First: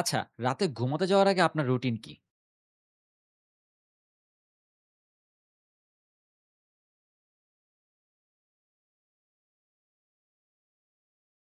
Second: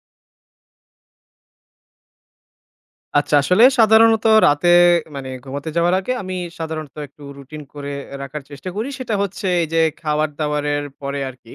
আচ্ছা, রাতে ঘুমাতে যাওয়ার আগে আপনার রুটিন কি? আচ্ছা, আসলে সাধারণত রাতে মানে ঘুমাতে যাওয়ার আগে আমি সাধারণত একটু রুটিন করে রাখার চেষ্টা করি। সেটা হচ্ছে এই যে খাবার-দাবারের পরে আরকি।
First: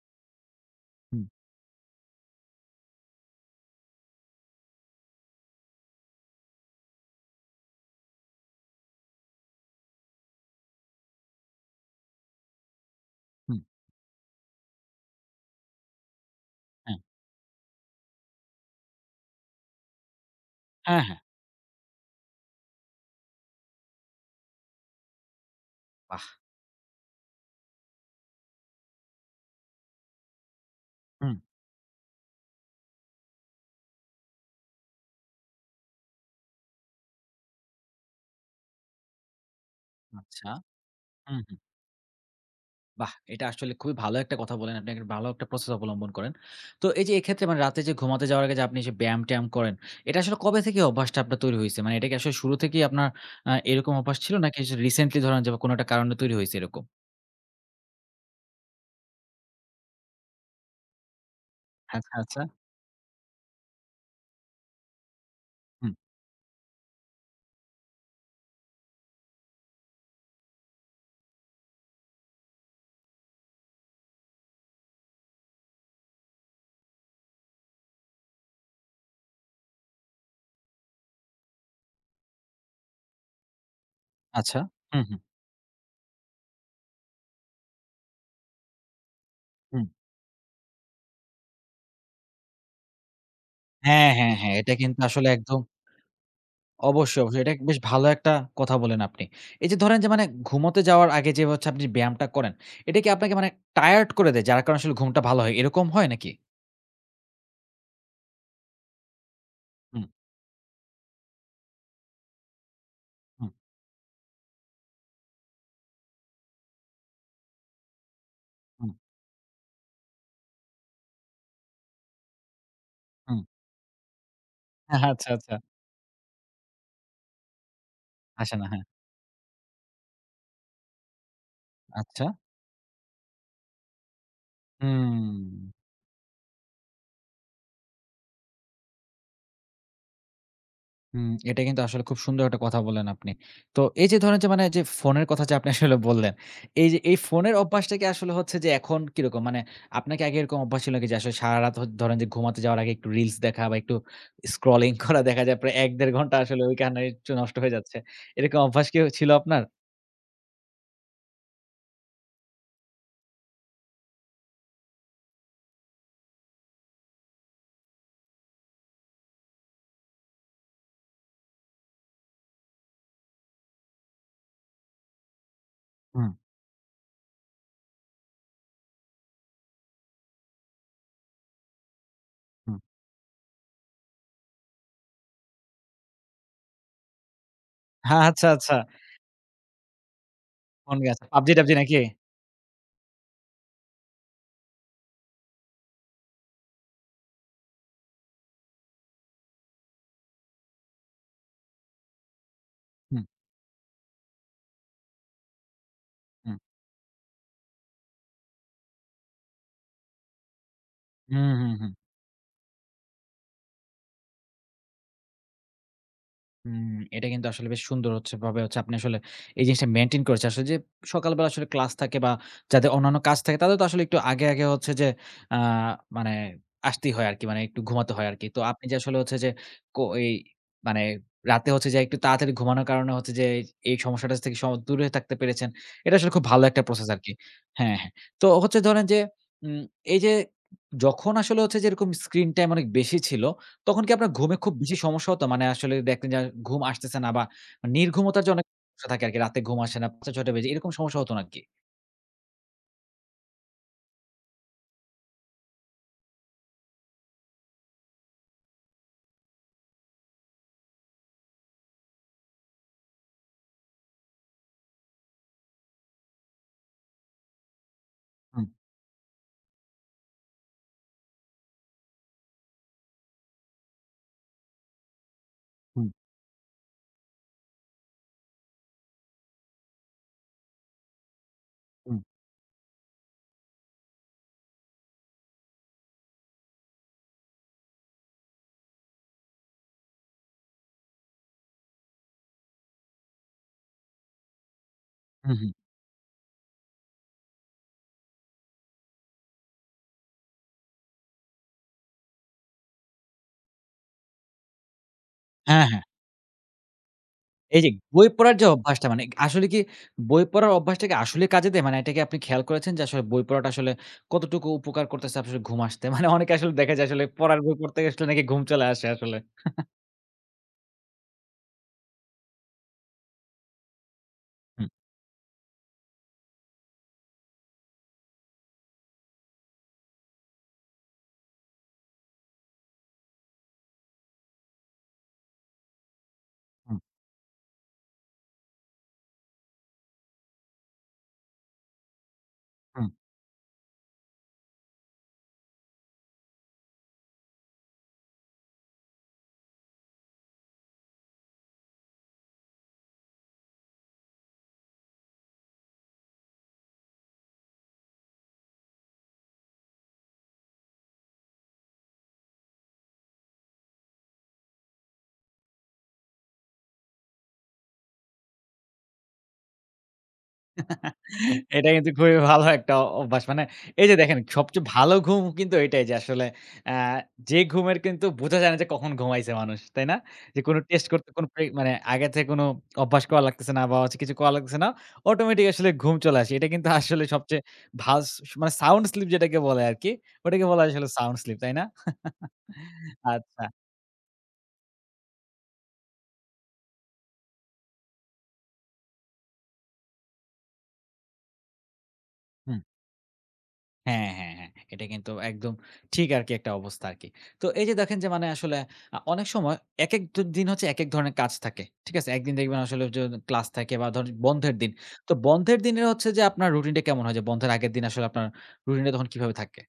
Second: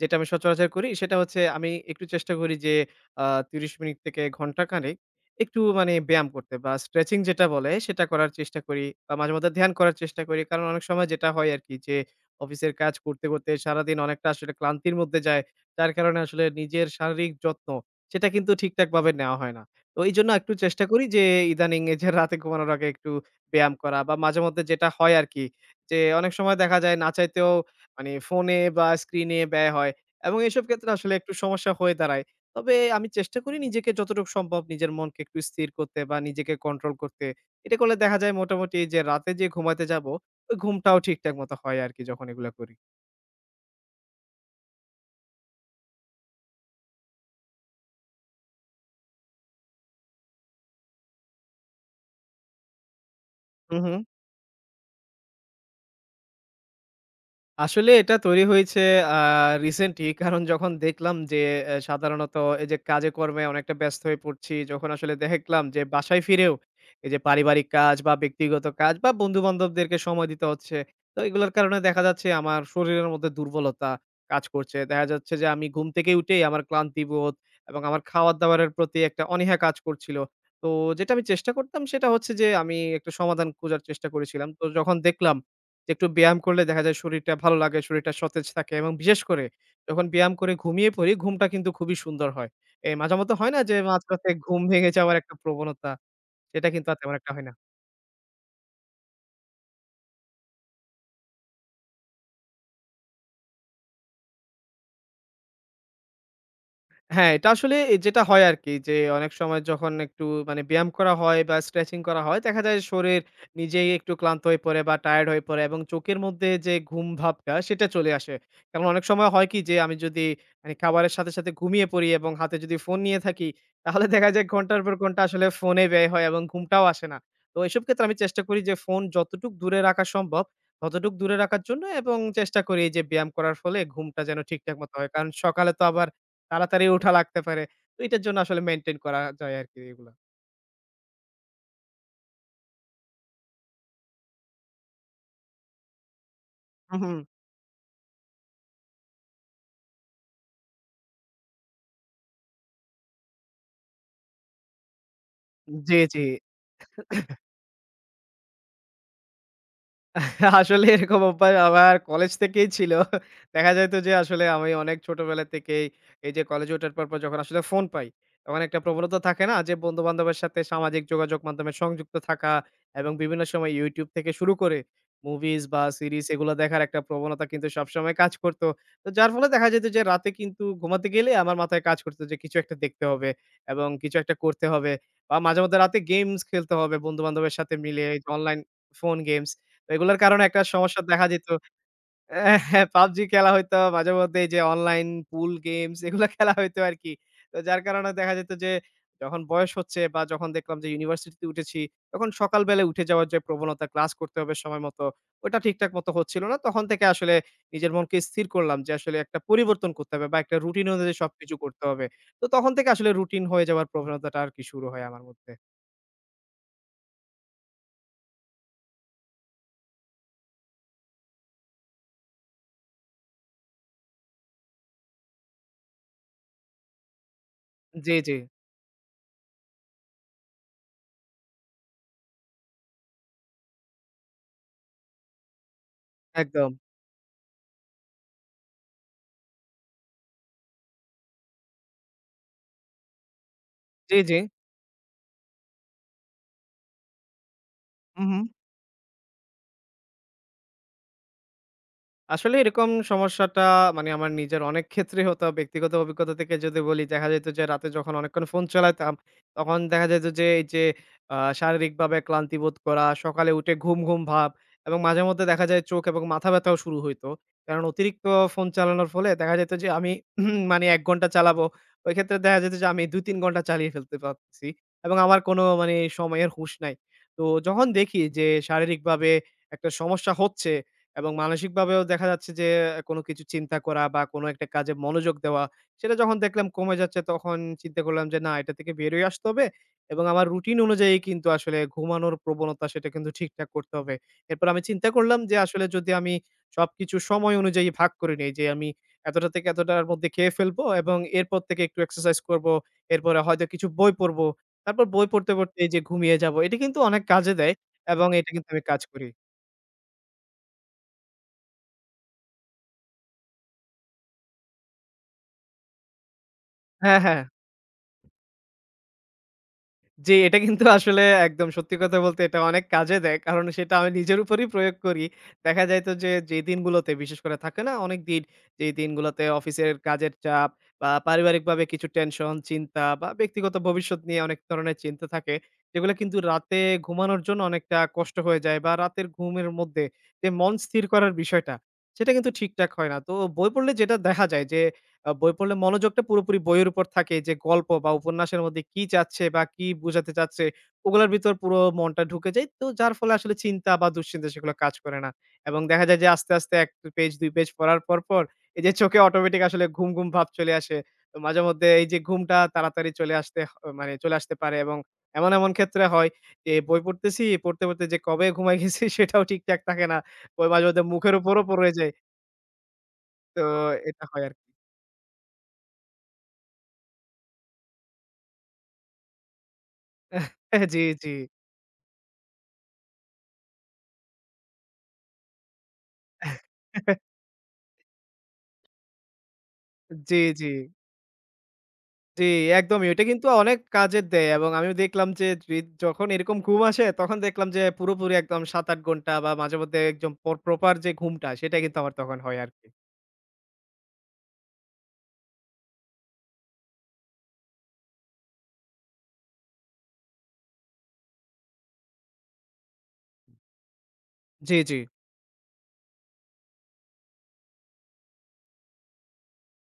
যেটা আমি সচরাচর করি সেটা হুম, হচ্ছে আমি একটু চেষ্টা করি যে আ ৩০ মিনিট থেকে ঘন্টাখানেক একটু মানে ব্যায়াম করতে বা স্ট্রেচিং যেটা বলে সেটা করার চেষ্টা করি। বা মাঝে মধ্যে ধ্যান করার চেষ্টা করি। কারণ অনেক সময় যেটা হয় আরকি যে অফিসের কাজ করতে, করতে হুম, সারাদিন অনেকটা আসলে ক্লান্তির মধ্যে যায়। যার কারণে আসলে নিজের হ্যাঁ, শারীরিক যত্ন সেটা কিন্তু ঠিকঠাকভাবে নেওয়া হয় না। তো এইজন্য একটু চেষ্টা হ্যাঁ, করি হ্যাঁ। যে ইদানিং এই যে রাতে ঘুমানোর আগে একটু ব্যায়াম করা বা মাঝেমধ্যে যেটা হয় আরকি যে বাহ! অনেক সময় দেখা যায় না চাইতেও মানে ফোনে বা স্ক্রিনে ব্যয় হয় এবং এসব ক্ষেত্রে আসলে একটু হুম। সমস্যা হয়ে দাঁড়ায়। তবে আমি চেষ্টা করি নিজেকে যতটুকু সম্ভব নিজের মনকে একটু স্থির করতে বা নিজেকে কন্ট্রোল করতে। এটা করলে দেখা যায় মোটামুটি যে রাতে যে ঘুমাতে যাবো, আচ্ছা। ওই ঘুমটাও ঠিকঠাক হুম, মতো হুম। হয় আরকি যখন এগুলা করি। বাহ! এটা আসলে খুবই ভালো একটা কথা বলেন। আপনি একটা ভালো একটা প্রসেস অবলম্বন করেন। তো এই যে এক্ষেত্রে মানে রাতে যে ঘুমাতে যাওয়ার আগে যে আপনি যে ব্যায়াম-ট্যায়াম করেন, এটা আসলে কবে থেকে অভ্যাসটা আপনার তৈরি হইছে? মানে এটা কি আসলে শুরু থেকেই আপনার হু, এরকম হু। অভ্যাস ছিল নাকি আসলে রিসেন্টলি ধরেন যে কোনো একটা কারণে তৈরি হইছে এরকম? আসলে এটা তৈরি হয়েছে আ রিসেন্টলি কারণ যখন দেখলাম যে আচ্ছা, সাধারণত আচ্ছা। এই যে কাজে কর্মে অনেকটা ব্যস্ত হয়ে পড়ছি, যখন আসলে দেখলাম যে হুম, বাসায় ফিরেও এই যে পারিবারিক কাজ বা ব্যক্তিগত কাজ বা বন্ধু-বান্ধবদেরকে সময় দিতে হচ্ছে। তো এগুলোর কারণে দেখা যাচ্ছে আমার শরীরের মধ্যে দুর্বলতা কাজ করছে। দেখা যাচ্ছে যে আমি ঘুম থেকে উঠেই আমার ক্লান্তিবোধ এবং আমার খাওয়ার-দাওয়ারের প্রতি একটা অনীহা কাজ করছিল। তো যেটা আমি চেষ্টা করতাম সেটা হচ্ছে যে আমি একটা সমাধান খোঁজার চেষ্টা করেছিলাম। আচ্ছা। তো যখন হুম, হুম, দেখলাম যে একটু ব্যায়াম করলে দেখা যায় শরীরটা ভালো লাগে, শরীরটা সতেজ থাকে এবং বিশেষ করে হুম। যখন ব্যায়াম করে ঘুমিয়ে পড়ি, ঘুমটা কিন্তু খুবই সুন্দর হয়। মাঝামতো হয় না যে হ্যাঁ, মাঝরাতে হ্যাঁ, হ্যাঁ। ঘুম এটা ভেঙে কিন্তু যাওয়ার আসলে একটা একদম প্রবণতা, সেটা কিন্তু আর তেমন অবশ্যই, একটা অবশ্যই। হয় এটা না। বেশ ভালো একটা কথা বলেন আপনি। এই যে ধরেন যে মানে ঘুমোতে যাওয়ার আগে যে হচ্ছে আপনি ব্যায়ামটা করেন, এটা কি আপনাকে মানে টায়ার্ড করে দেয়? যার কারণে আসলে ঘুমটা ভালো হয়, এরকম হয় নাকি? হ্যাঁ, এটা আসলে যেটা হয় আরকি যে, অনেক সময় যখন হুম, একটু মানে ব্যায়াম করা হয় বা স্ট্রেচিং করা হয়, দেখা যায় শরীর হুম, নিজেই একটু ক্লান্ত হয়ে পড়ে বা টায়ার্ড হয়ে পড়ে এবং চোখের মধ্যে যে ঘুম ভাবটা সেটা চলে আসে। কারণ হুম, অনেক সময় হয় কি যে, আমি যদি মানে খাবারের সাথে, সাথে ঘুমিয়ে পড়ি এবং হাতে যদি ফোন নিয়ে হুম। থাকি, তাহলে দেখা যায় ঘন্টার পর ঘন্টা আচ্ছা, আসলে আচ্ছা। ফোনে ব্যয় হয় এবং ঘুমটাও আসে না। তো এসব ক্ষেত্রে আমি চেষ্টা আসে করি না, যে, হ্যাঁ। ফোন যতটুক দূরে রাখা সম্ভব, ততটুক দূরে রাখার জন্য এবং আচ্ছা। চেষ্টা করি যে ব্যায়াম করার ফলে ঘুমটা যেন ঠিকঠাক মতো হয়। হুম। কারণ সকালে তো আবার তাড়াতাড়ি উঠা লাগতে পারে। তো এটার জন্য আসলে মেইনটেইন করা যায় আরকি এগুলা। হুম, এটা কিন্তু আসলে খুব সুন্দর একটা কথা বললেন আপনি। তো এই যে ধরেন যে মানে যে ফোনের কথা যে আপনি আসলে বললেন, এই যে হুম, এই হুম। ফোনের অভ্যাসটা কি আসলে হচ্ছে যে এখন কিরকম? মানে আপনার কি আগে এরকম অভ্যাস ছিল নাকি যে আসলে সারারাত ধরেন যে ঘুমাতে যাওয়ার আগে একটু রিলস দেখা বা একটু স্ক্রলিং করা দেখা যায় প্রায় জি, ১-১.৫ জি। ঘন্টা আসলে ওইখানে একটু নষ্ট হয়ে যাচ্ছে। এরকম অভ্যাস কি ছিল আপনার? আসলে এরকম অভ্যাস আমার কলেজ থেকেই ছিল। দেখা যাইত যে আসলে আমি অনেক ছোটবেলা থেকেই এই যে কলেজে ওঠার পর, পর যখন আসলে ফোন পাই, তখন একটা প্রবণতা থাকে না যে বন্ধু-বান্ধবের সাথে সামাজিক যোগাযোগ মাধ্যমে সংযুক্ত থাকা এবং বিভিন্ন সময় YouTube থেকে শুরু করে মুভিজ বা সিরিজ হুম, এগুলো দেখার একটা প্রবণতা কিন্তু সবসময় কাজ করত। তো যার ফলে দেখা যেত যে রাতে কিন্তু ঘুমাতে গেলে আমার মাথায় কাজ করত যে কিছু একটা হুম। দেখতে হবে এবং কিছু একটা করতে হবে বা মাঝে মধ্যে রাতে গেমস খেলতে হবে বন্ধু-বান্ধবের সাথে মিলে হ্যাঁ, আচ্ছা, অনলাইন আচ্ছা। Phone games. এগুলার কারণে একটা ফোন সমস্যা গেছে। দেখা যেত। PUBG-TABG নাকি? হ্যাঁ, PUBG খেলা হইতো মাঝেমধ্যে এই যে অনলাইন পুল গেমস এগুলা খেলা হইতো আরকি। তো যার কারণে দেখা যেত যে যখন বয়স হচ্ছে বা যখন দেখলাম যে ইউনিভার্সিটিতে উঠেছি, তখন সকাল বেলায় উঠে হুম, যাওয়ার যে প্রবণতা ক্লাস করতে হবে সময় মতো, ওটা ঠিকঠাক মতো হচ্ছিল হুম, না। তখন থেকে আসলে নিজের মনকে স্থির করলাম যে আসলে একটা পরিবর্তন করতে হবে বা একটা রুটিন অনুযায়ী হুম, সবকিছু হুম, করতে হুম। হবে। তো তখন থেকে আসলে রুটিন হয়ে যাওয়ার প্রবণতাটা আরকি শুরু হয় আমার মধ্যে। হুম, এটা কিন্তু আসলে বেশ সুন্দর হচ্ছে ভাবে হচ্ছে আপনি আসলে এই জিনিসটা মেইনটেইন করেছে। আসলে যে সকালবেলা আসলে ক্লাস থাকে বা যাদের অন্যান্য কাজ থাকে তাদের তো আসলে একটু আগে, আগে হচ্ছে যে আ মানে আসতেই হয় আরকি। মানে একটু ঘুমাতে জি, হয় জি। আরকি। তো আপনি যে আসলে হচ্ছে যে এই মানে রাতে হচ্ছে যে একটু তাড়াতাড়ি ঘুমানোর কারণে হচ্ছে যে এই সমস্যাটা থেকে দূরে থাকতে পেরেছেন। এটা আসলে খুব ভালো একদম। একটা প্রসেস আরকি। হ্যাঁ, হ্যাঁ। তো হচ্ছে ধরেন যে উম এই যে যখন আসলে হচ্ছে যে এরকম স্ক্রিন টাইম অনেক বেশি ছিল তখন কি জি, আপনার জি। ঘুমে খুব বেশি সমস্যা হতো? মানে আসলে দেখতেন যে ঘুম আসতেছে না বা হু, হু। নির্ঘুমতার যে অনেক সমস্যা থাকে আরকি। রাতে ঘুম আসে না ৫:০০-৬:০০ বেজে এরকম সমস্যা হতো নাকি? আসলে এরকম সমস্যাটা মানে আমার নিজের অনেক ক্ষেত্রেই হতো। ব্যক্তিগত অভিজ্ঞতা থেকে যদি বলি, দেখা যেত যে রাতে যখন অনেকক্ষণ ফোন চালাতাম, তখন দেখা যেত যে এই যে শারীরিকভাবে ক্লান্তি বোধ করা, সকালে উঠে ঘুম, ঘুম ভাব এবং মাঝে মধ্যে দেখা যায় চোখ এবং মাথা ব্যথাও শুরু হইতো। কারণ অতিরিক্ত হুম, ফোন চালানোর ফলে দেখা যেত যে আমি মানে ১ ঘন্টা চালাবো। ওই ক্ষেত্রে দেখা যেত যে আমি ২-৩ ঘন্টা চালিয়ে ফেলতে পারতেছি এবং আমার কোনো মানে হুম, সময়ের হুঁশ নাই। তো যখন দেখি যে শারীরিকভাবে একটা সমস্যা হচ্ছে এবং মানসিকভাবেও হুম, দেখা যাচ্ছে যে কোনো কিছু চিন্তা করা বা কোনো একটা কাজে মনোযোগ দেওয়া, সেটা যখন দেখলাম কমে যাচ্ছে তখন চিন্তা করলাম যে না এটা থেকে বের হয়ে আসতে হবে এবং আমার রুটিন অনুযায়ী কিন্তু আসলে ঘুমানোর প্রবণতা সেটা কিন্তু ঠিকঠাক করতে হবে। এরপর আমি চিন্তা করলাম হুম, যে হুম। আসলে যদি আমি সবকিছু সময় অনুযায়ী ভাগ করে নেই যে আমি এতটা থেকে এতটার মধ্যে খেয়ে ফেলবো এবং এরপর থেকে একটু এক্সারসাইজ করবো। এরপরে হয়তো কিছু বই পড়বো। তারপর বই পড়তে, পড়তে হ্যাঁ, এইযে হ্যাঁ। ঘুমিয়ে যাবো। এটা কিন্তু অনেক কাজে দেয় এই যে বই এবং এটা পড়ার যে কিন্তু আমি কাজ অভ্যাসটা মানে করি। আসলে কি বই পড়ার অভ্যাসটা কি আসলেই কাজে দেয়? মানে এটা কি আপনি খেয়াল করেছেন যে আসলে বই পড়াটা আসলে কতটুকু উপকার করতেছে আসলে ঘুম আসতে? মানে অনেকে আসলে দেখা যায় হ্যাঁ, আসলে হ্যাঁ। পড়ার বই পড়তে গেলে আসলে নাকি ঘুম চলে আসে আসলে। জি, এটা কিন্তু আসলে একদম সত্যি কথা বলতে এটা অনেক কাজে দেয়। কারণ সেটা আমি নিজের উপরই হুম, প্রয়োগ করি। দেখা যাইত যে, যে দিনগুলোতে বিশেষ করে থাকে না অনেক দিন, যে দিনগুলোতে অফিসের কাজের চাপ বা পারিবারিকভাবে কিছু টেনশন, চিন্তা বা ব্যক্তিগত ভবিষ্যৎ নিয়ে অনেক ধরনের চিন্তা থাকে। যেগুলো কিন্তু রাতে হুম, ঘুমানোর জন্য অনেকটা কষ্ট হয়ে যায় বা রাতের ঘুমের মধ্যে যে মন স্থির করার বিষয়টা, সেটা কিন্তু ঠিকঠাক হুম। হয় না। তো বই পড়লে যেটা দেখা যায় যে বই পড়লে মনোযোগটা পুরোপুরি বইয়ের উপর থাকে যে গল্প বা উপন্যাসের মধ্যে কি চাচ্ছে বা কি বোঝাতে চাচ্ছে ওগুলোর ভিতর পুরো মনটা ঢুকে যায়। তো যার ফলে আসলে চিন্তা বা দুশ্চিন্তা সেগুলো কাজ করে না। এবং দেখা যায় যে আস্তে, আস্তে ১ পেজ ২ পেজ পড়ার পর, পর এই যে চোখে অটোমেটিক আসলে ঘুম, ঘুম ভাব চলে আসে। তো মাঝে মধ্যে এই যে ঘুমটা তাড়াতাড়ি চলে আসতে মানে চলে আসতে পারে এবং এমন, এমন ক্ষেত্রে হয় যে বই পড়তেছি, পড়তে, পড়তে যে কবে ঘুমায় গেছি সেটাও ঠিকঠাক থাকে না। ওই মাঝে মধ্যে মুখের উপরও এটা পড়ে কিন্তু যায়। খুবই ভালো একটা অভ্যাস। তো মানে এই যে এটা দেখেন হয় আরকি। সবচেয়ে ভালো ঘুম কিন্তু এটাই যে আসলে আ যে ঘুমের কিন্তু বোঝা যায় না যে কখন ঘুমাইছে মানুষ। তাই না? যে কোন জি, টেস্ট করতে জি। কোন মানে আগে থেকে কোন অভ্যাস করা লাগতেছে না বা হচ্ছে কিছু করা লাগতেছে না। অটোমেটিক আসলে ঘুম চলে আসে। এটা কিন্তু আসলে সবচেয়ে ভাস মানে সাউন্ড স্লিপ যেটাকে বলে আরকি। জি, ওটাকে জি, বলা হয় আসলে সাউন্ড স্লিপ। তাই না? জি, একদমই। ওইটা কিন্তু আচ্ছা। অনেক কাজে দেয় এবং আমি দেখলাম যে রি যখন এরকম ঘুম আসে তখন দেখলাম যে পুরোপুরি একদম ৭-৮ ঘন্টা বা মাঝেমধ্যে একদম প্রপার যে ঘুমটা সেটা কিন্তু আমার তখন হয় হুম। আরকি। হ্যাঁ, হ্যাঁ, হ্যাঁ। এটা কিন্তু একদম ঠিক আরকি একটা অবস্থা আরকি। তো এই যে দেখেন যে মানে আসলে অনেক সময় একেক দিন হচ্ছে একেক ধরনের কাজ থাকে। ঠিক আছে? একদিন দেখবেন আসলে যে ক্লাস থাকে বা ধরেন বন্ধের জি, দিন। জি। তো বন্ধের দিনে হচ্ছে যে আপনার রুটিনটা কেমন হয়? যে বন্ধের আগের দিন আসলে আপনার রুটিনটা তখন কিভাবে থাকে?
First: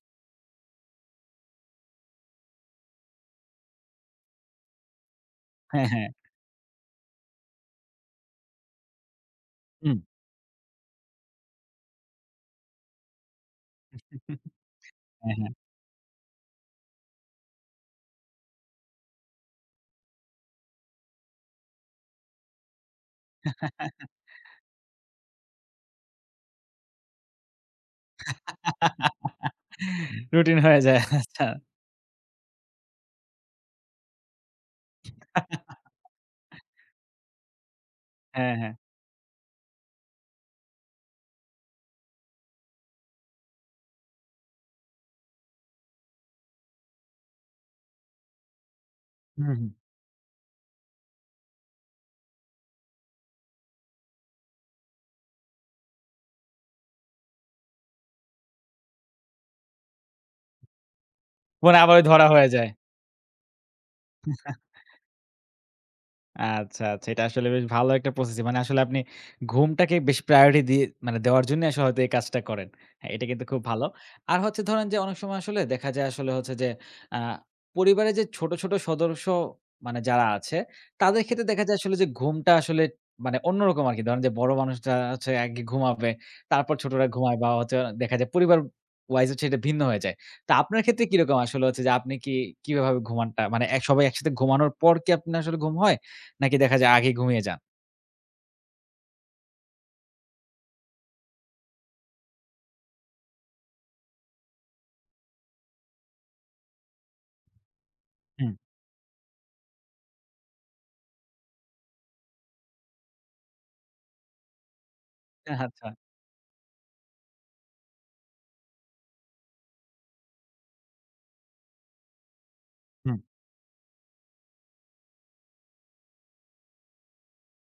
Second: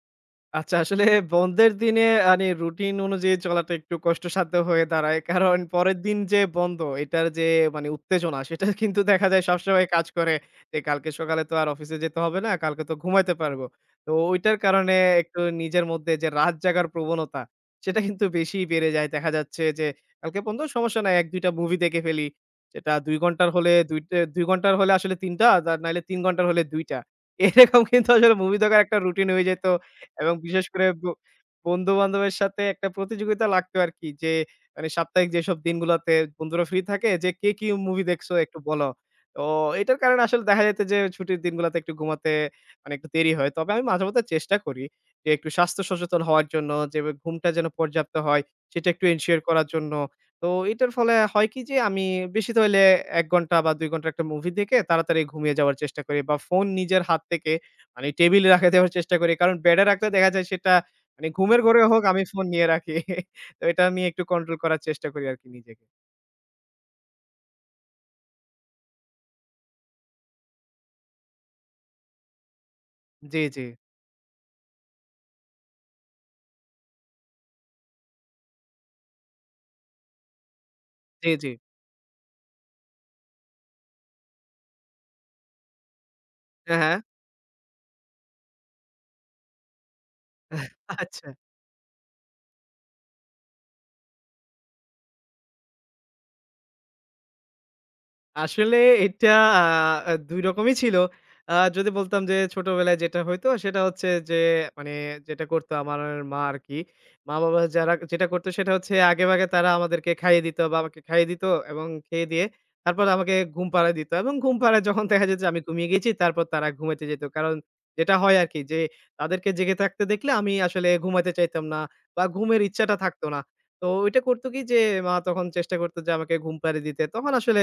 আচ্ছা, আসলে বন্ধের দিনে মানে রুটিন অনুযায়ী চলাটা একটু কষ্টসাধ্য হয়ে দাঁড়ায়। কারণ হ্যাঁ, পরের হ্যাঁ। দিন যে বন্ধ, এটার যে মানে উত্তেজনা, সেটা কিন্তু দেখা যায় সবসময় হুম। কাজ করে। যে কালকে সকালে তো আর অফিসে যেতে হবে না, কালকে তো ঘুমাইতে পারবো। তো ওইটার কারণে হ্যাঁ, একটু হ্যাঁ। নিজের মধ্যে যে রাত জাগার প্রবণতা, সেটা কিন্তু বেশিই বেড়ে যায়। দেখা যাচ্ছে যে কালকে বন্ধ, সমস্যা নাই ১-২ টা মুভি দেখে ফেলি। সেটা ২ ঘন্টার হলে ২ টে ২ ঘন্টার হলে আসলে ৩ টা, তা নাইলে ৩ ঘন্টার হলে ২ টা। এরকম কিন্তু আসলে মুভি দেখার একটা রুটিন হয়ে যেত। এবং রুটিন বিশেষ হয়ে করে যায়। আচ্ছা। বন্ধু-বান্ধবের সাথে একটা প্রতিযোগিতা লাগতো আরকি যে, মানে সাপ্তাহিক যেসব দিনগুলাতে বন্ধুরা ফ্রি থাকে যে, "কে কি মুভি দেখছো হ্যাঁ, একটু হ্যাঁ। বলো।" তো এটার কারণে আসলে দেখা যেত যে, ছুটির দিনগুলাতে একটু ঘুমাতে মানে একটু দেরি হয়। তবে আমি মাঝেমধ্যে চেষ্টা করি যে, একটু স্বাস্থ্য সচেতন হওয়ার জন্য যে, ঘুমটা যেন পর্যাপ্ত হয় সেটা একটু এনশিওর হুম, করার হুম। জন্য। তো এটার ফলে হয় কি যে, আমি বেশি তো হইলে ১ ঘন্টা বা ২ ঘন্টা একটা মুভি দেখে তাড়াতাড়ি ঘুমিয়ে যাওয়ার চেষ্টা করি বা ফোন নিজের হাত থেকে মানে টেবিলে রাখা দেওয়ার চেষ্টা করি। কারণ বেডে রাখলে দেখা যায় সেটা মানে ঘুমের মানে ঘোরেও আবারও হোক আমি ধরা ফোন হয়ে নিয়ে যায়। রাখি। তো এটা আমি একটু কন্ট্রোল করার চেষ্টা করি আরকি নিজেকে। আচ্ছা, আচ্ছা। এটা আসলে বেশ ভালো একটা প্রসেসিং। মানে আসলে আপনি ঘুমটাকে বেশি প্রায়োরিটি দিয়ে মানে দেওয়ার জন্যই আসলে হয়তো এই কাজটা করেন। হ্যাঁ, এটা জি, কিন্তু খুব জি। ভালো। আর হচ্ছে ধরেন যে অনেক সময় আসলে দেখা যায় আসলে হচ্ছে যে আ পরিবারের যে ছোট, ছোট সদস্য মানে যারা আছে তাদের জি, ক্ষেত্রে জি। দেখা যায় আসলে যে ঘুমটা আসলে মানে অন্যরকম আরকি। ধরেন যে বড় মানুষরা হচ্ছে আগে ঘুমাবে, তারপর হ্যাঁ, হ্যাঁ। ছোটরা ঘুমায় বা হচ্ছে দেখা যায় পরিবার ওয়াইজ হচ্ছে এটা ভিন্ন হয়ে যায়। তো আপনার ক্ষেত্রে আচ্ছা। কিরকম আসলে হচ্ছে যে আপনি কি কিভাবে ঘুমানটা মানে এক সবাই একসাথে ঘুমানোর পর কি আপনার আসলে ঘুম হয়? নাকি দেখা যায় আগে ঘুমিয়ে যান? আসলে এটা আ আ ২ রকমই ছিল। যদি বলতাম যে ছোটবেলায় যেটা হইতো সেটা হচ্ছে যে মানে যেটা করতো আমার মা আরকি। মা-বাবা যারা যেটা করতো হুম। সেটা হচ্ছে আগেভাগে তারা আমাদেরকে খাইয়ে দিত বা আমাকে খাইয়ে দিত এবং খেয়ে দিয়ে তারপর আমাকে ঘুম পাড়ায় দিত এবং ঘুম পাড়ায় যখন দেখা যেত যে আমি আচ্ছা। ঘুমিয়ে গেছি তারপর তারা ঘুমাইতে যেত। কারণ যেটা হয় আরকি যে তাদেরকে জেগে থাকতে দেখলে আমি আসলে ঘুমাইতে চাইতাম না বা ঘুমের ইচ্ছাটা হুম, থাকতো না। তো ওইটা করতো কি যে মা তখন চেষ্টা করতো যে আমাকে ঘুম পাড়িয়ে দিতে। তখন আসলে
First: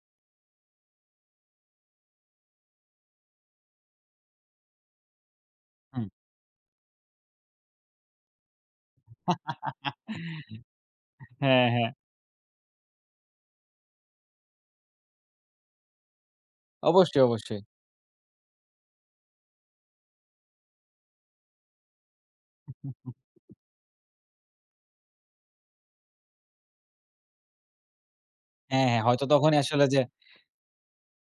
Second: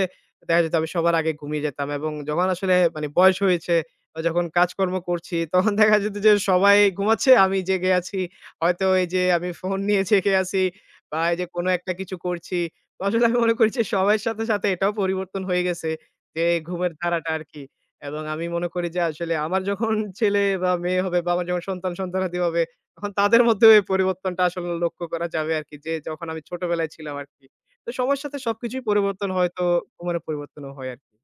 দেখা যেত আমি সবার আগে ঘুমিয়ে যেতাম এবং যখন আসলে মানে বয়স হয়েছে বা যখন কাজকর্ম করছি তখন দেখা হুম। যেত যে সবাই ঘুমাচ্ছে আমি জেগে আছি। হয়তো এই যে আমি ফোন নিয়ে জেগে আছি বা এই যে হ্যাঁ, কোনো হ্যাঁ। একটা কিছু করছি। তো আসলে আমি মনে করি যে সময়ের সাথে, সাথে এটাও পরিবর্তন হয়ে গেছে যে ঘুমের অবশ্যই, ধারাটা অবশ্যই। আরকি। এবং আমি মনে করি যে আসলে আমার যখন ছেলে বা মেয়ে হবে বা আমার যখন সন্তান, সন্তানাদি হবে তখন তাদের মধ্যেও এই পরিবর্তনটা আসলে লক্ষ্য করা যাবে আরকি যে যখন আমি ছোটবেলায় ছিলাম আরকি। তো সময়ের সাথে সবকিছুই হ্যাঁ, হ্যাঁ। হয়তো পরিবর্তন হয় তখনই তো, আসলে যে তোমারও পরিবর্তনও হয় আরকি।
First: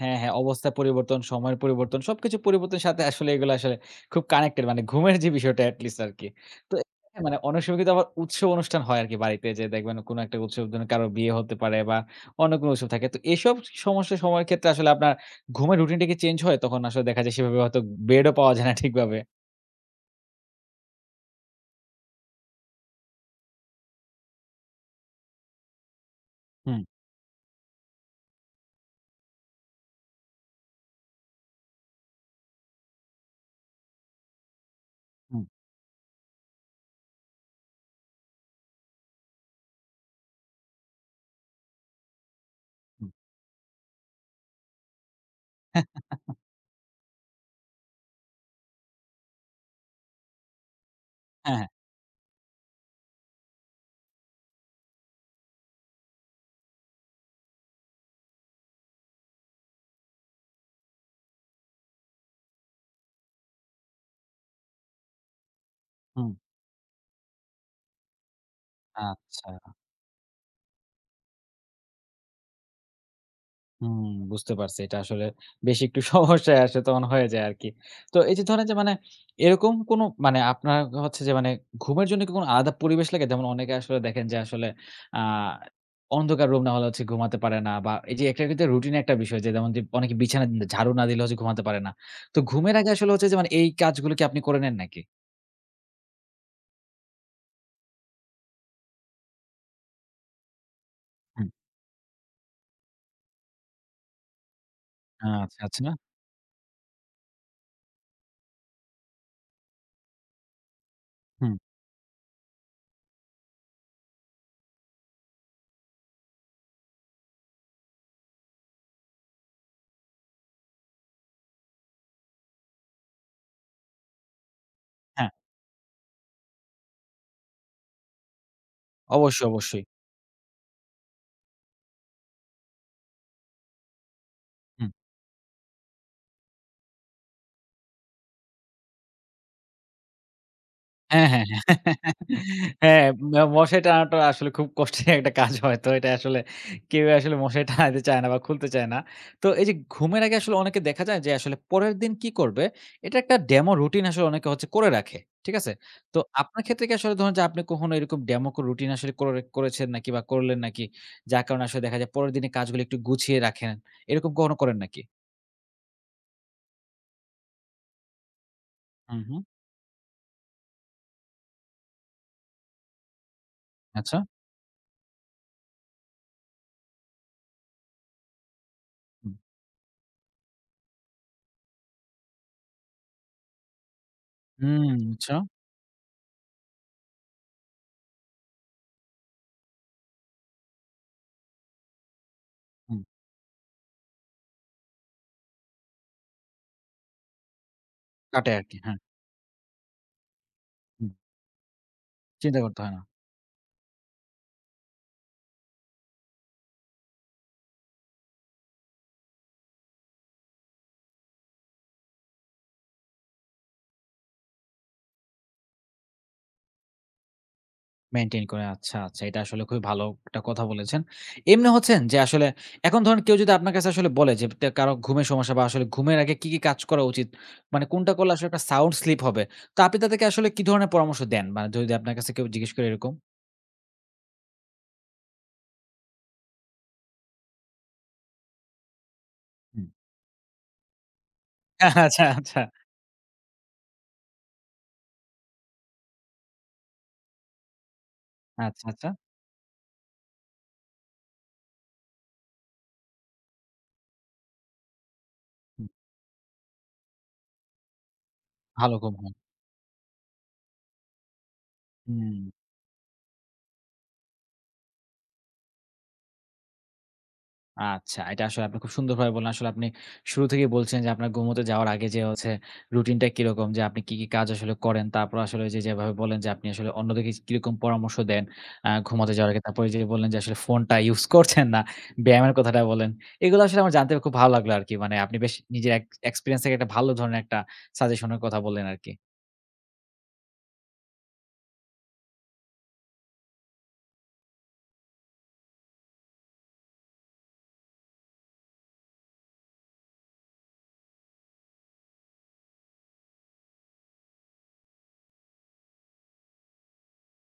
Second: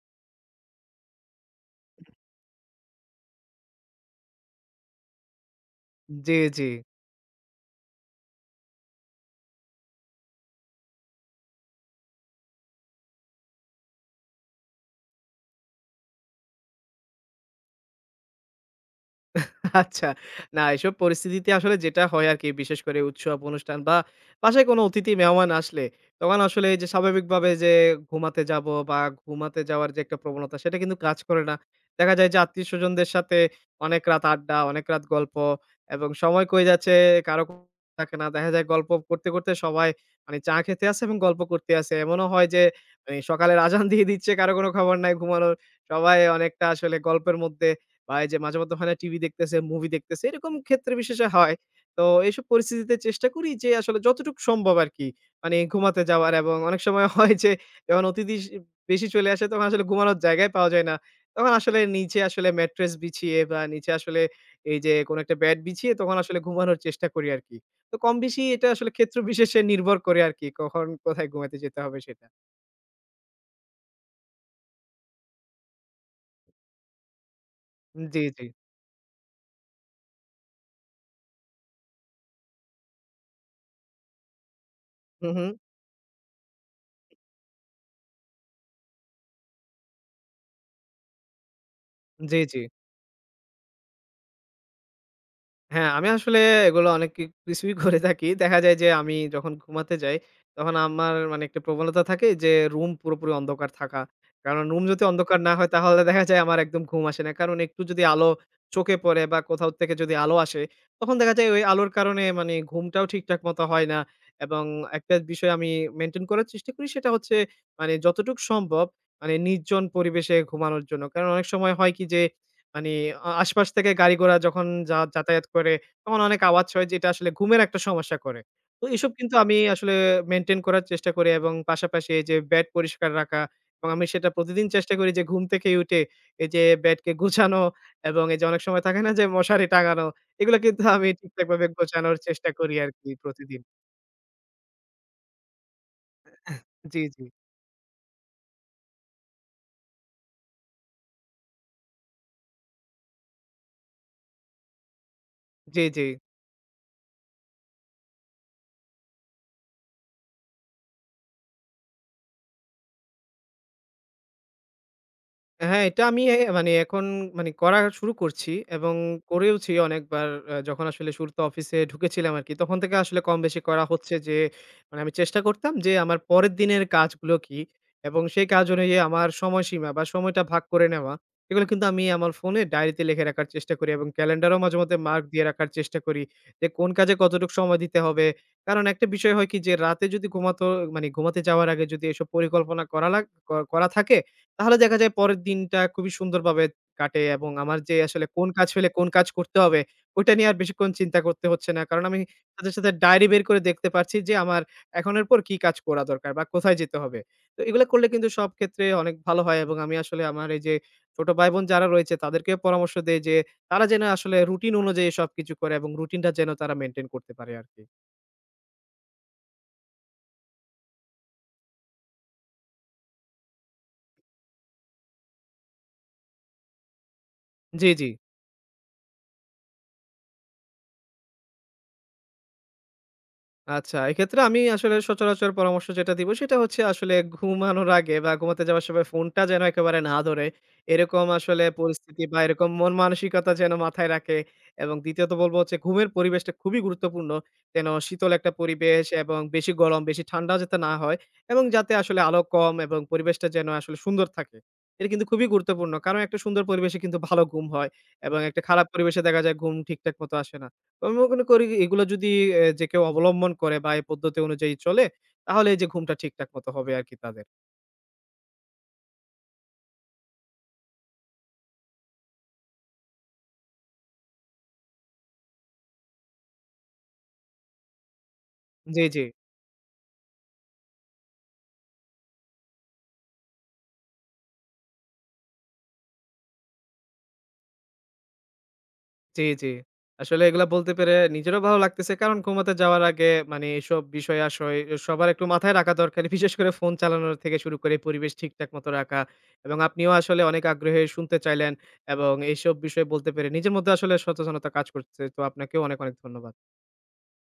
হ্যাঁ, হ্যাঁ, অবস্থার পরিবর্তন, সময়ের পরিবর্তন সবকিছু পরিবর্তনের সাথে আসলে এগুলো আসলে খুব কানেক্টেড মানে ঘুমের যে বিষয়টা এট লিস্ট আরকি। জি, জি। তো এ মানে অনেক সময় কিন্তু আবার উৎসব অনুষ্ঠান হয় আরকি বাড়িতে যে দেখবেন কোনো একটা উৎসব যেন কারো বিয়ে হতে পারে বা অন্য কোনো উৎসব থাকে। তো এসব সমস্যা সময়ের ক্ষেত্রে আসলে আপনার ঘুমের রুটিনটা কি চেঞ্জ হয়? তখন আসলে দেখা যায় সেভাবে হয়তো বেডও পাওয়া যায় না ঠিকভাবে। আচ্ছা। না এসব পরিস্থিতিতে আসলে যেটা হয় আরকি বিশেষ করে উৎসব, অনুষ্ঠান বা বাসায় কোনো অতিথি মেহমান আসলে তখন আসলে এই হুম, যে স্বাভাবিকভাবে যে ঘুমাতে যাবো বা ঘুমাতে যাওয়ার যে একটা প্রবণতা সেটা কিন্তু কাজ করে না। দেখা যায় যে আত্মীয়স্বজনদের সাথে অনেক রাত আড্ডা, অনেক রাত গল্প হুম, এবং সময় কই যাচ্ছে কারো কোনো থাকে না। দেখা যায় গল্প করতে, করতে সবাই মানে চা খেতে আসে এবং গল্প করতে আসে। এমনও হয় যে হুম। এই সকালের আজান দিয়ে দিচ্ছে, কারো কোনো খবর নাই ঘুমানোর। সবাই অনেকটা আসলে গল্পের মধ্যে বা এই যে মাঝে মধ্যে হয় না, টিভি দেখতেছে, মুভি দেখতেছে, এরকম ক্ষেত্রে বিশেষে হয়। হ্যাঁ, হ্যাঁ। তো এইসব পরিস্থিতিতে চেষ্টা করি যে আসলে যতটুকু সম্ভব আরকি মানে ঘুমাতে যাওয়ার। এবং অনেক সময় হয় যে যখন অতিথি বেশি চলে আসে, তখন আসলে ঘুমানোর জায়গাই পাওয়া যায় না। তখন আসলে নিচে আসলে ম্যাট্রেস বিছিয়ে বা নিচে আসলে এই যে কোনো একটা ব্যাট বিছিয়ে তখন হুম, আসলে ঘুমানোর চেষ্টা করি আরকি। তো কম বেশি এটা আসলে ক্ষেত্র বিশেষে আচ্ছা। নির্ভর করে আরকি, কখন কোথায় ঘুমাতে যেতে হবে সেটা। হুম, বুঝতে পারছি। এটা আসলে বেশ একটু সমস্যায় আসে তখন হয়ে যায় আরকি। তো জি, এই যে জি। ধরেন যে মানে এরকম কোনো মানে আপনার হচ্ছে যে মানে ঘুমের জন্য কি কোনো আলাদা পরিবেশ লাগে? যেমন অনেকে আসলে দেখেন যে আসলে আ হু, হু। অন্ধকার রুম না হলে হচ্ছে ঘুমাতে পারে না বা এই যে একটা কিন্তু রুটিন একটা বিষয় যে যেমন যে অনেকে বিছানা ঝাড়ু না দিলে হচ্ছে ঘুমাতে পারে না। তো জি, জি। ঘুমের আগে আসলে হচ্ছে যে মানে এই কাজগুলো কি আপনি করে নেন নাকি? হ্যাঁ, আমি আসলে এগুলো অনেক কি কিছুই করে থাকি। দেখা যায় যে আমি যখন ঘুমাতে যাই, তখন আমার মানে হুম, একটা প্রবণতা থাকে যে রুম পুরোপুরি অন্ধকার থাকা। কারণ রুম যদি অন্ধকার না আচ্ছা, হয় আচ্ছা। তাহলে দেখা যায় আমার একদম ঘুম আসে না। কারণ একটু যদি আলো চোখে পড়ে বা কোথাও থেকে যদি আলো আসে, তখন দেখা যায় হুম, ওই আলোর কারণে মানে ঘুমটাও ঠিকঠাক মতো হয় না। এবং একটা বিষয় আমি মেইনটেইন করার চেষ্টা করি, সেটা হচ্ছে মানে যতটুক সম্ভব মানে নির্জন পরিবেশে ঘুমানোর জন্য। কারণ অনেক সময় হয় কি যে মানে আশপাশ থেকে গাড়ি ঘোড়া যখন যা হ্যাঁ, যাতায়াত করে, তখন অনেক আওয়াজ হয়, যেটা আসলে ঘুমের একটা সমস্যা করে। তো এসব কিন্তু অবশ্যই, আমি অবশ্যই। আসলে মেইনটেইন করার চেষ্টা করি এবং পাশাপাশি এই যে বেড পরিষ্কার রাখা, এবং আমি সেটা প্রতিদিন হুম। চেষ্টা করি যে ঘুম থেকে উঠে এই যে বেডকে গুছানো এবং এই যে অনেক সময় থাকে না যে মশারি টাঙানো, এগুলো কিন্তু আমি হ্যাঁ, ঠিকঠাকভাবে হ্যাঁ, গোছানোর চেষ্টা করি হ্যাঁ, আরকি প্রতিদিন। মশারি টানাটা আসলে খুব কষ্টের একটা কাজ হয়তো। এটা আসলে জি, কেউই জি। আসলে মশারি টানাইতে চায় না বা খুলতে চায় না। তো এই যে ঘুমের আগে আসলে অনেকে দেখা যায় যে আসলে পরের দিন কি করবে, এটা একটা ডেমো রুটিন আসলে অনেকে হচ্ছে করে রাখে। ঠিক আছে? জি, জি। তো আপনার ক্ষেত্রে কি আসলে ধরুন যে আপনি কখনো এরকম ডেমো রুটিন আসলে করে করেছেন নাকি বা করলেন নাকি? যার কারণে আসলে দেখা যায় পরের দিনের কাজগুলো একটু গুছিয়ে রাখেন। এরকম কখনো করেন নাকি? হ্যাঁ, এটা আমি মানে এখন মানে করা শুরু করছি এবং হুম, হুম। করেওছি অনেকবার। যখন আসলে শুরুতে অফিসে ঢুকেছিলাম আরকি, তখন থেকে আসলে কম বেশি করা হচ্ছে আচ্ছা। যে, মানে আমি চেষ্টা করতাম যে আমার পরের দিনের কাজগুলো কি? এবং সেই কাজ অনুযায়ী আমার হুম, সময়সীমা বা সময়টা ভাগ করে নেওয়া। এগুলো কিন্তু আমি আমার ফোনে ডায়েরিতে লিখে রাখার চেষ্টা করি এবং ক্যালেন্ডারেও মাঝে হুম, মধ্যে মার্ক আচ্ছা। দিয়ে রাখার চেষ্টা করি যে, কোন কাজে কতটুক সময় দিতে হবে। কারণ একটা বিষয় হয় কি যে, রাতে যদি মানে ঘুমাতে যাওয়ার আগে যদি এসব পরিকল্পনা হুম, করা লাগ ক করা থাকে, তাহলে দেখা যায় পরের দিনটা খুবই সুন্দরভাবে কাটে এবং আমার যে আসলে কোন কাটে কাজ আরকি। ফেলে হ্যাঁ, কোন কাজ করতে হবে, ওইটা নিয়ে আর বেশিক্ষণ হুম। চিন্তা করতে হচ্ছে না। কারণ আমি চিন্তা সাথে, করতে সাথে হয় না। ডায়েরি বের করে দেখতে পারছি যে আমার এখনের পর কি কাজ করা দরকার বা কোথায় যেতে হবে। তো এগুলা করলে কিন্তু সব ক্ষেত্রে অনেক ভালো হয়, এবং আমি আসলে আমার এই যে ছোট ভাই-বোন যারা রয়েছে তাদেরকেও পরামর্শ দেই যে তারা যেন আসলে রুটিন অনুযায়ী সবকিছু করে এবং রুটিনটা যেন তারা মেইনটেইন করতে পারে আরকি। মেইনটেইন করে। আচ্ছা, আচ্ছা। এটা আসলে খুবই ভালো একটা কথা বলেছেন। এমনি হচ্ছেন যে আসলে এখন ধরেন কেউ যদি আপনার কাছে আসলে বলে যে কারো ঘুমের সমস্যা বা আসলে ঘুমের আগে কি, কি কাজ করা উচিত? মানে জি, জি। কোনটা করলে আসলে একটা সাউন্ড স্লিপ হবে। তো আপনি তাদেরকে আসলে কি ধরনের পরামর্শ দেন? মানে যদি আপনার কাছে কেউ জিজ্ঞেস করে এরকম? আচ্ছা, এক্ষেত্রে আমি আসলে সচরাচর পরামর্শ যেটা দিব সেটা হচ্ছে, আসলে ঘুমানোর আগে বা ঘুমাতে যাওয়ার সময় ফোনটা যেন হুম। একেবারে না ধরে। এরকম আসলে পরিস্থিতি আচ্ছা, বা আচ্ছা। এরকম মন মানসিকতা যেন মাথায় রাখে, এবং দ্বিতীয়ত বলব হচ্ছে ঘুমের পরিবেশটা খুবই গুরুত্বপূর্ণ। যেন শীতল একটা আচ্ছা, পরিবেশ আচ্ছা। এবং বেশি গরম, বেশি ঠান্ডা যাতে না হয় এবং যাতে আসলে আলো কম এবং পরিবেশটা যেন আসলে সুন্দর থাকে। এটা কিন্তু খুবই হুম, গুরুত্বপূর্ণ। কারণ একটা সুন্দর পরিবেশে কিন্তু ভালো ঘুম হয় এবং একটা খারাপ ভালো ঘুম পরিবেশে হয়। দেখা যায় ঘুম ঠিকঠাক মতো আসে না। আমি মনে করি এগুলো যদি হুম। যে কেউ অবলম্বন করে বা এই পদ্ধতি অনুযায়ী চলে, তাহলে এই যে ঘুমটা ঠিকঠাক মতো হবে আরকি তাদের। আচ্ছা, এটা আসলে আপনি খুব সুন্দরভাবে বললেন। আসলে আপনি শুরু থেকেই বলছেন যে আপনার ঘুমোতে যাওয়ার আগে যে হচ্ছে রুটিনটা কিরকম? যে আপনি কি, কি কাজ আসলে করেন? তারপর আসলে ওই যে যেভাবে বললেন যে আপনি আসলে অন্যদেরকে কিরকম পরামর্শ দেন জি, জি, ঘুমাতে যাওয়ার আগে। তারপরে যে বললেন যে আসলে ফোনটা ইউজ করছেন না, ব্যায়ামের কথাটা বললেন। এগুলো আসলে আমার জানতে খুব ভালো লাগলো আরকি। মানে আপনি বেশ নিজের এক্সপেরিয়েন্স থেকে একটা ভালো ধরনের একটা সাজেশন এর কথা বললেন আরকি। জি, জি। আসলে এগুলা বলতে পেরে নিজেরও ভালো লাগতেছে। কারণ ঘুমাতে যাওয়ার আগে মানে এসব বিষয়-আশয় সবার একটু মাথায় রাখা দরকার। বিশেষ করে ফোন চালানোর থেকে শুরু করে পরিবেশ ঠিকঠাক মতো রাখা এবং আপনিও আসলে অনেক আগ্রহে শুনতে চাইলেন এবং এইসব বিষয় বলতে পেরে নিজের মধ্যে আসলে সচেতনতা কাজ করছে। তো আপনাকেও অনেক, অনেক ধন্যবাদ।